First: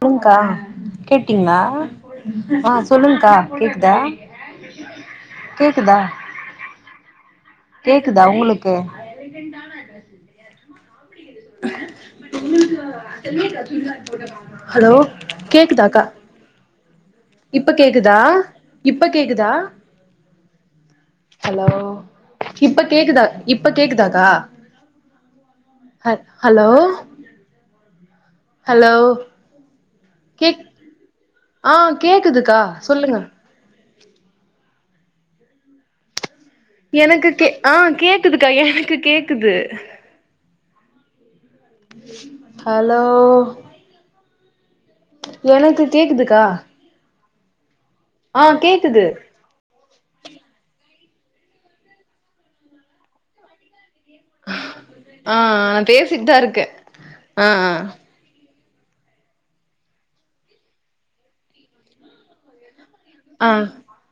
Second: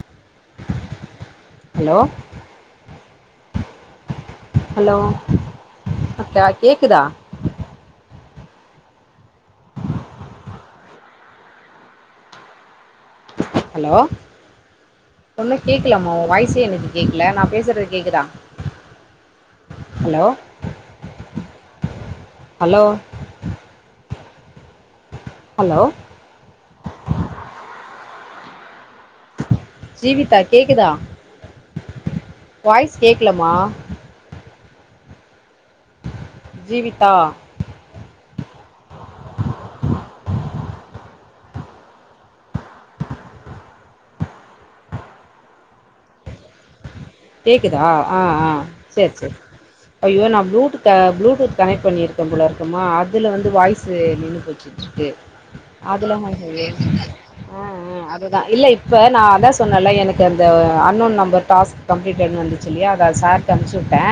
சொல்லுங்க்கா கேட்டீங்ளா ஹலோ ஆ சொல்லுங்க க்கா கேக்குதா ஹலோ கேக்குதா அக்கா கேக்குதா கேக்குதா ஒங்களுக்கு போ உ [unintelligible] ஹலோ ஹலோ ஒன்னு கேக்குதாக்கா கேக்கலமா உ வாய்ஸே எனக்கு கேக்கல நா இப்ப பேசுறது கேக்குதா இப்ப கேக்குதா ஹலோ ஹலோ ஹலோ இப்ப கேக்குதா இப்ப கேக்குதாக்கா ஆ ஹலோ ஹலோ ஹலோ ஜீவிதா கேக் கேக்குதா ஆ கேக்குதுக்கா வாய்ஸ் சொல்லுங்க கேக்கலமா ஜீவிதா எனக்கு கே ஆ கே கேக்குதுக்கா எனக்கு கேக்குது ஹலோ எனக்கு கேக்குதுக்கா கே க்குதா ஆ ஆ சேரி சேரி ஐயோ நா ப்ளூடூத் ப்ளூடூத் கனெக்ட் பண்ணிருக்க போல இருக்குமா அதுல வந்து வாய்ஸ் நின்னு போச்சட்டுருக்கு ஆ நா அதுலாம் பேசிட்டு தா இருக்கே ஆ அதுதா இல்ல இப்ப நா அதா சொன்னேல எனக்கு அந்த அன்னோன் நம்பர் டாஸ்க் கம்பளிட்டட் வந்துச்சல்லியா ஆ சார்ட்ட அனுப்ச்சு விட்டே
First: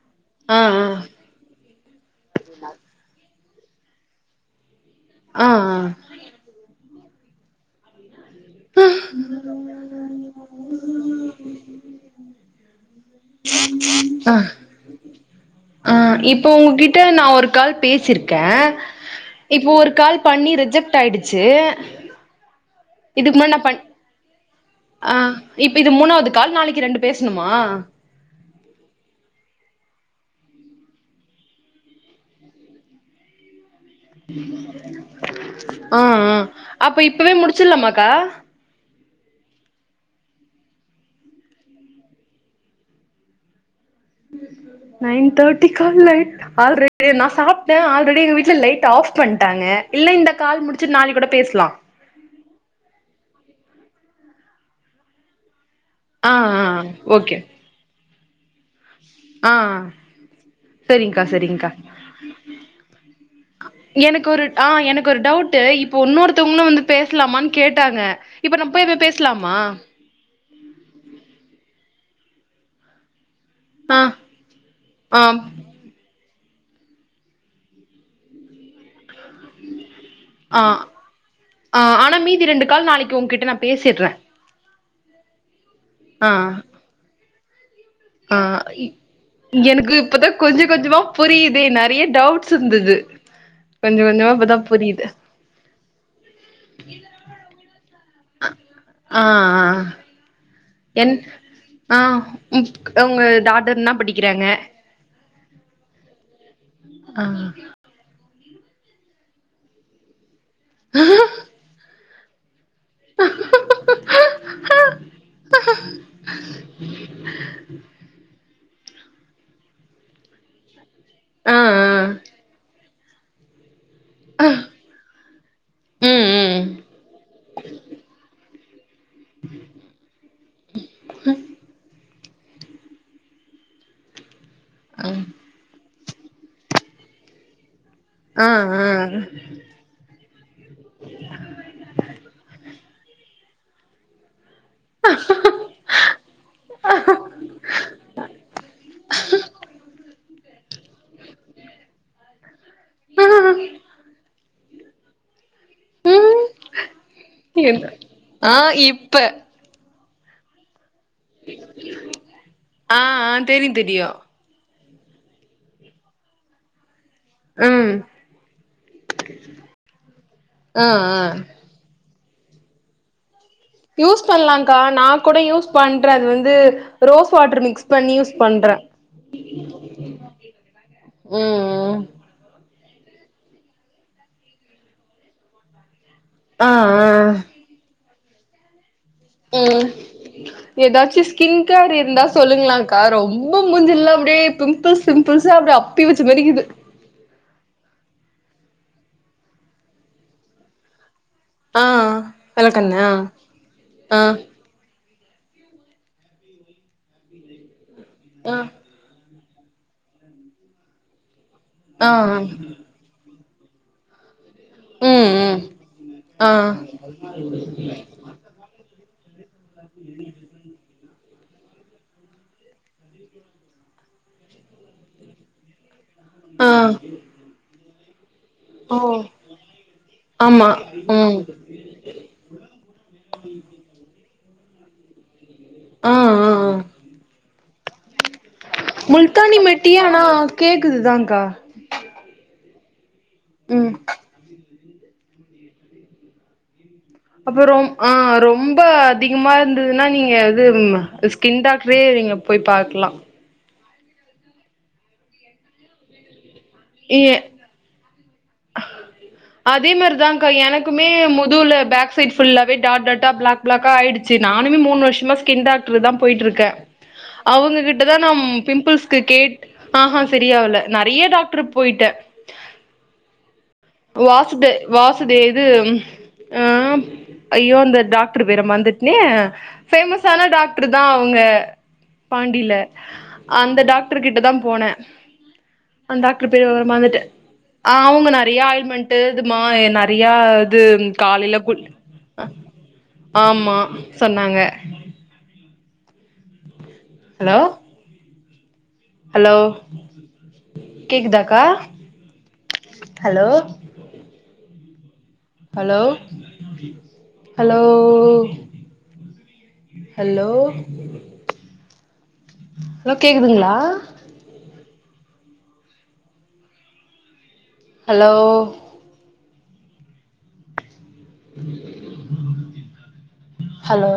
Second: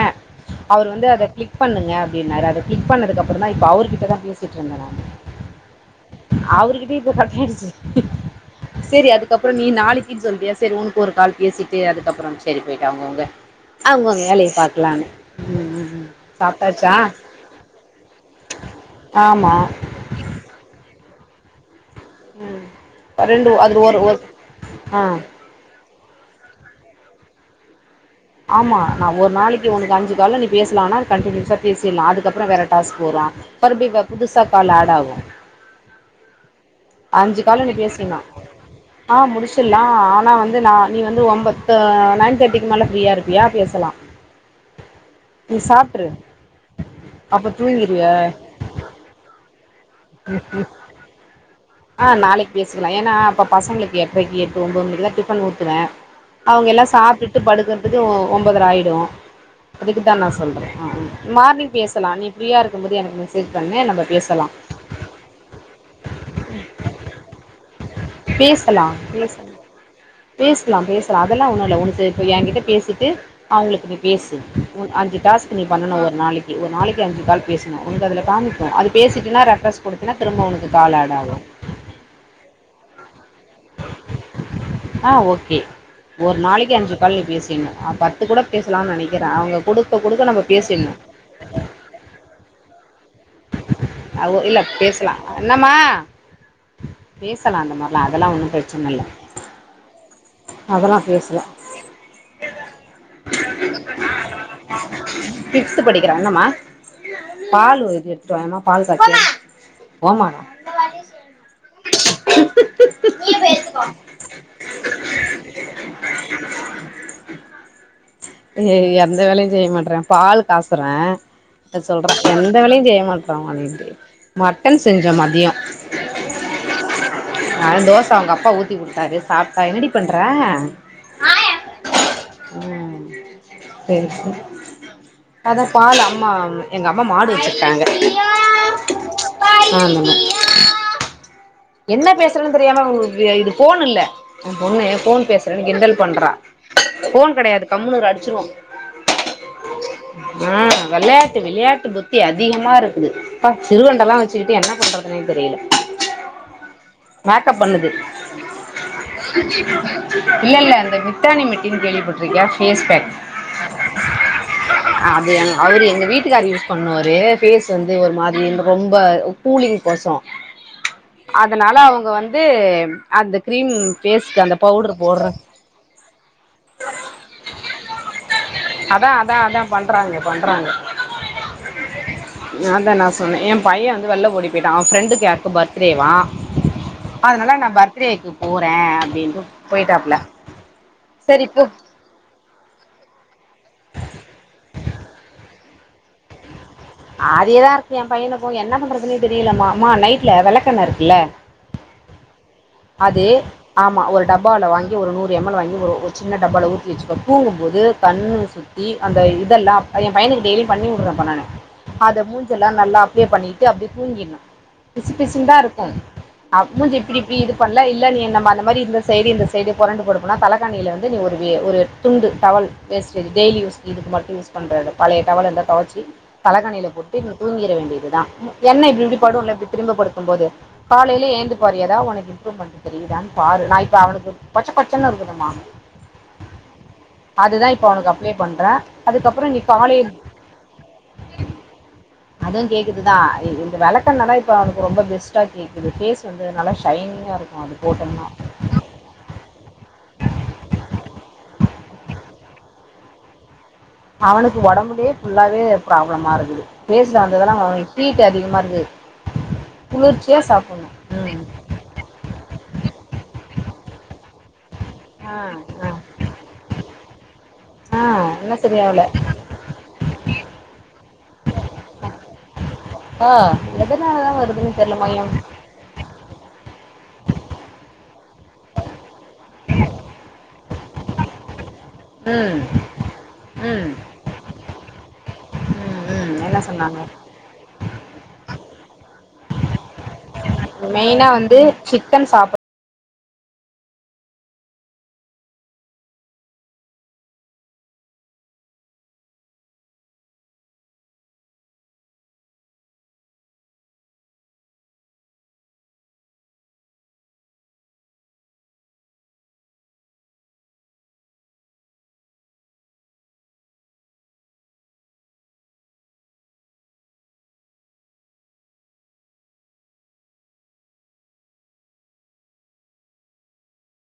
ஆ அவர் வந்து அத ஆ கிளிக் கிளிக் பண்ணுங்க அப்டினாரு அத கிளிக் பண்ணதுக்கப்றோ தா இப்ப அவர்கிட்ட தா பேசிட்டு இருந்தே நானு ஆ ஆ பக்கிருச்சு சேரி அதுக்கப்ற நீ நாளைக்கின் சொல்றியா சரி உனக்கு ஒரு கால் பேசிட்டு அதுக்கப்ற சரி போயிட்டாங்க அவுங்க அவுங்கங் ஆ வேலய பாக்கலான்னு ம் ம் ஆ ம் இப்போ சாப்ட்டாச்சா உங்கிட்ட நா ஒரு கால் பேசிருக்கேன் ஆமா இப்போ ஒரு கால் பண்ணி ரிஜெக்ட் ஆயிடுச் சு ம் ரெண்டு அந்து ஒரு ஒரு ஆ டு கால் நாளைக்கி ரெண்டு பேசணுமா ஆமா நா ஒரு நாளைக்கி ஒனக்கு அஞ்சு கால்ல நீ பேசலான்னா கண்டினியூஸா பேசிலாம் அதுக்கப்ற வேற டாஸ்க் வரு மறுபடியு புதுசா கால் ஆட் ஆகு ம் ம் அப்ப இப்பவே அஞ்சு கால்ல நீ முடிச்சுடலாமாக்கா பேசினா ஆ முடிச்சிடலாம் ஆனா வந்து நா நீ வந்து ஒன்பத்த நையின் தேட்டிக்கு மேல ஃப்ரீயா இருப்பியா பேசலாம் நையின் தேட்டிகா லை நா அப்ப சாப்டேன் ஆல்ரெடி தூங்கிருவ எங்க வீட்ல லைட் ஆப் பண்ணிட்டாங்க இல்ல இந்த கால் முடிச்சு நாளைக்கு கூட பேசலாம் ஆ நாளைக்கு பேசிக்கலாம் ஏன்னா அப்ப பசங்களுக்கு எட்ரக்கி எட்டு ஒம்பது மணிக்கு தா டிபன் ஊத்துவேன் ஆ ஆ அவுங்க எல்லா ஓகே சாப்டுட்டு படுக்கறது ஒ ஒம்பதர ஆயிடும் ஆ அதுக்குதான் நா சொல்றேன் ஆ சரிங்க்கா சரிங்க்கா மார்னிங் பேசலாம் நீ ஃப்ரீயா இருக்கும் போது எனக்கு மெசேஜ் பண்ணு நம்ப எனக்கு பேசலாம் துங்னு வந்து பேசலாமான் கேட்டா இப்ப நம்ம போயி அது பேஸ்லாமா பேசலாம் பேசலாம் அதெல்லா ஒன்னு இல்ல ஒனக்கு இப்ப என்கிட்ட பேசிட்டு அவுங்களுக்கு நீ ஆ பேசு உன் அஞ்சு ஆ டாஸ்க் நீ பண்ணனு ஒரு நாளைக்கி ஒரு நாளைக்கி அஞ்சு கால் பேசுனும் ஒனக்கு அதுல காமிக்கும் அது பேசிட் டினா ரெஃப்ரஷ் குடுத்தீன்னா திரும்ப ஆ உனக்கு கால் ஆட் ஆகும் கு உங்கிட்ட நா பேசிட்றேன் ஆ ஓகே ஒரு நாளைக்கு அஞ்சு கால் நீ பேசு தின்ன ஆ எனக்கு குடுக்க இப்பதா குடுக்க நம்ம கொஞ்ச பேசிட்ணு கொஞ்சமா புரியிதே நெறைய டவுட்ஸ் இருந்தது கொஞ்ச அ கொஞ்சமா ஒ இப்பதா இல்ல புரியுது பேசலா பேசலா அந்த மார்லா அதெல்லா ஒன்னு பிரச்சனல்ல ஆ ஆ என் ஆ ம் உங்க டாட்டர் என்னா படிக்கிறாங்க சிக்ஸ்த்து படிக்கிறா ஆ போயம்மா பால்காரு போ போம்மா போம்மாவா அஹ [unintelligible] [unintelligible] நீயே போய் எடுத்துக்கோ ஏ எந்த வேலையு செய்ய மாட்றா பால் காச ஆ ஆ [unintelligible] சொல்றா எந்த வேலையு செய்ய மாட்றா‌ அப்டின்ட்டு மட்டன் செஞ்ச மதியொ ம் ம் ஆ தோச அவுங்க அப்பா ஊத் தி குடுத்தாரு சாப்டா ம் சேரி சே அத பால் அம் மா எங்கம்மா மாடு வச்சிருக்காங்க ஆ ஆ ஆமாமா என்ன பேசுறன்னு தெரிய்யாம உ இது போன் இல்ல எ பொண்ணு ஃபோன் பேசுறேன் கிண்டல் பண்றா ஆ வெளையாட்டு விளையாட்டு புத்தி அதிகமா இருக்குது ப்பா ஆ சிறுவண்டல்லா வச்சுக்கிட்டு என்ன பண்றதுனு தெரில ஆ மேக்கப் என்ன பண்ணுது ஆ இப்ப இல்லெல்ல அந்த மித் தானி மெட்டின் கேள்விபட்ருக்கியா ஃபேஸ் ஆ பேக் ஆ தெரியு தெரியு அ அத எ அவுரு எங்க வீட்டுக்காரு யூஸ் பண்ணுவா ரு ஃபேஸ் ம் வந்து ஒரு மாரி ரொம்ப கூலிங் கொசோ ஆ ஆ அ வுங்க வந்து அந்த கிரீம் யூஸ் ஃபேஸ்க்கு அந்த பண்லாக்கா பவுட்ரு நா போடுற கூட யூஸ் பண்றே அது வந்து ரோஸ் வாட்ரு மிக்ஸ் பண்ணி யூஸ் பண்றே அதா அதா அதா பண்றாங்க பண்றாங்க ம் ம் நா தா நா சொன்னே எ பைய வந்து வெள்ல ஓடி போயிட்டா அவெ ஃப்ரெண்டுக்கு யார்க்கோ பர்த்து டேவா ஆ ஆ த்டேக்கு போறேன் ம் எதாச்சி சரி ஸ்கின் போ கேர் இருந்தா சொல்லுங்களாக்கா ரொம்ப மூஞ்செல்லா அப்டியே பிம்ப்ள்ஸ் பிம்பிள்ஸா அப்டியே அப்பி வெச்ச மாரி இக்குது அதியே தான் இருக்கு என் பையன்னுக்கு என்ன பண்றதுன்னே தெரியலமா மா நைட்ல வெளக்கெண்ண இருக்குல ஆ வெளக்கெண்ணெயா அது ஆமா ஆ ஒரு டப்பால வாங் ஒரு நூறு எம் எல் வாங்கி ஒரு ஒரு சின்ன டப்பால ஊத்தி வெச்சிக்கோ தூங்கும்போது கண்ணு ஆ சுத்தி அந்த இ இதெல்லா என் பையனுக்கு டெய்லி பண்ணி வுடுறேன் இப்போ நானு ஆ ஆ அத மூஞ்செல்லா நல்லா அப்ளே பண்ணி விட்டு அப்டியே தூங்கிடுனும் பிசு ம் ம் பிசுன்தான் இருக்கும் ஆ மூஞ்சி இப்டி இது பண்ல இல்ல நீ நம்ம அந்த மாரி இந்த சைடு இந்த சைடு பொரண்டு படுப்பனா தலைக்கானியில வந்து நீ ஒரு வே ஒரு துண்டு டவல் வேஸ்ட்டேஜ் டெய்லி யூஸ் இதுக்கு மட்டும் யூஸ் பண்றது பழைய டவல் இருந்தா தொவச்சி ஆ தலகாணில போட்டு நீ தூங்கிட வேண்டியது தான் என்ன இப்டி ஓ இப்டி படும்ல இப்டி திரும்பி படுக்கும் போது ஆமா காலையில ம் ஏந்து பாரு எதா உனக் இம்ப்ரூமென்ட் தெரியுதானு பாரு நான் இப்ப அவனுக்கு கொச்ச கொச்சன்னு இருக்குதும்மா ஆ அது தான் போணக்கப் முல்த்தானி மெட்டியும் ஆனா கேக்குதுதாக்கா இது தான் இந்த விளக்கண்ணல்லா இப்ப அவனு ரொம்ப பெஸ்ட்டா கேக்குது பேஸ் வந்து நல்லா ஷைனிங்காக இருக்கும் இப்ப அது ரொம் ஆ போட்டோம்னா ரொம்ப அதிகமா இருந்ததுன்னா நீங்க இது ஸ்கின் டாக் டரே நுங்க போய் பாக்கலாம் அவனுக்கு உடம்புலயே ஃபுல்லாவே ப்ராப்ளமா இருக்குது ஃபேஸில் ஏ வந்ததெல்லாம் அவனுக்கு ஹீட் அதிகமாக இருக்குது அதே குளிர்ச்சியாக மாதிரிதான்க்கா சாப்பிடணும் எனக்குமே ம் முதுவுல பேக் சைட் ஃபுல்லாவே பிளாக் பிளாக் ஆயிடு சரி நானே மூனு வருஷமா ஆ ஸ்கின் ஆ டாக்டர் தா போயிட்டு இருக்கே ஆ அவுங்ககிட்ட தா நா என்ன சரியாகல பிம்பிள்ஸ்கு கேட்டு ஆஹ சரியாவல நெறய டாக்டர் போயிட்டே ஆ எதனால தான் வாசுத வருதுன்னு தெரியல மையம் வாசத இது ஆ ஐயோ அந்த டாக்டர் பேற மறந்துட்டுடேனே ஃபேமஸான டாக்டர் தா அவுங்க ம் பாண்டில அந்த ம் டாக்டர் கிட்ட தா போனே ம் அ ம் டாக்டர் என்ன பேர வேற சொன்னாங்க மறந்துட்டே அவுங்க நெறய ஆயி மண்டு இதுமா நெறய மெயினா வந்து சிக்கன் சாப்பிடு ஆமா சொன்னாங்க ஹலோ ஹலோ கேக்குதாக்கா hello hello hello hello hello கேக்குதுங்ளா ஹலோ ஹலோ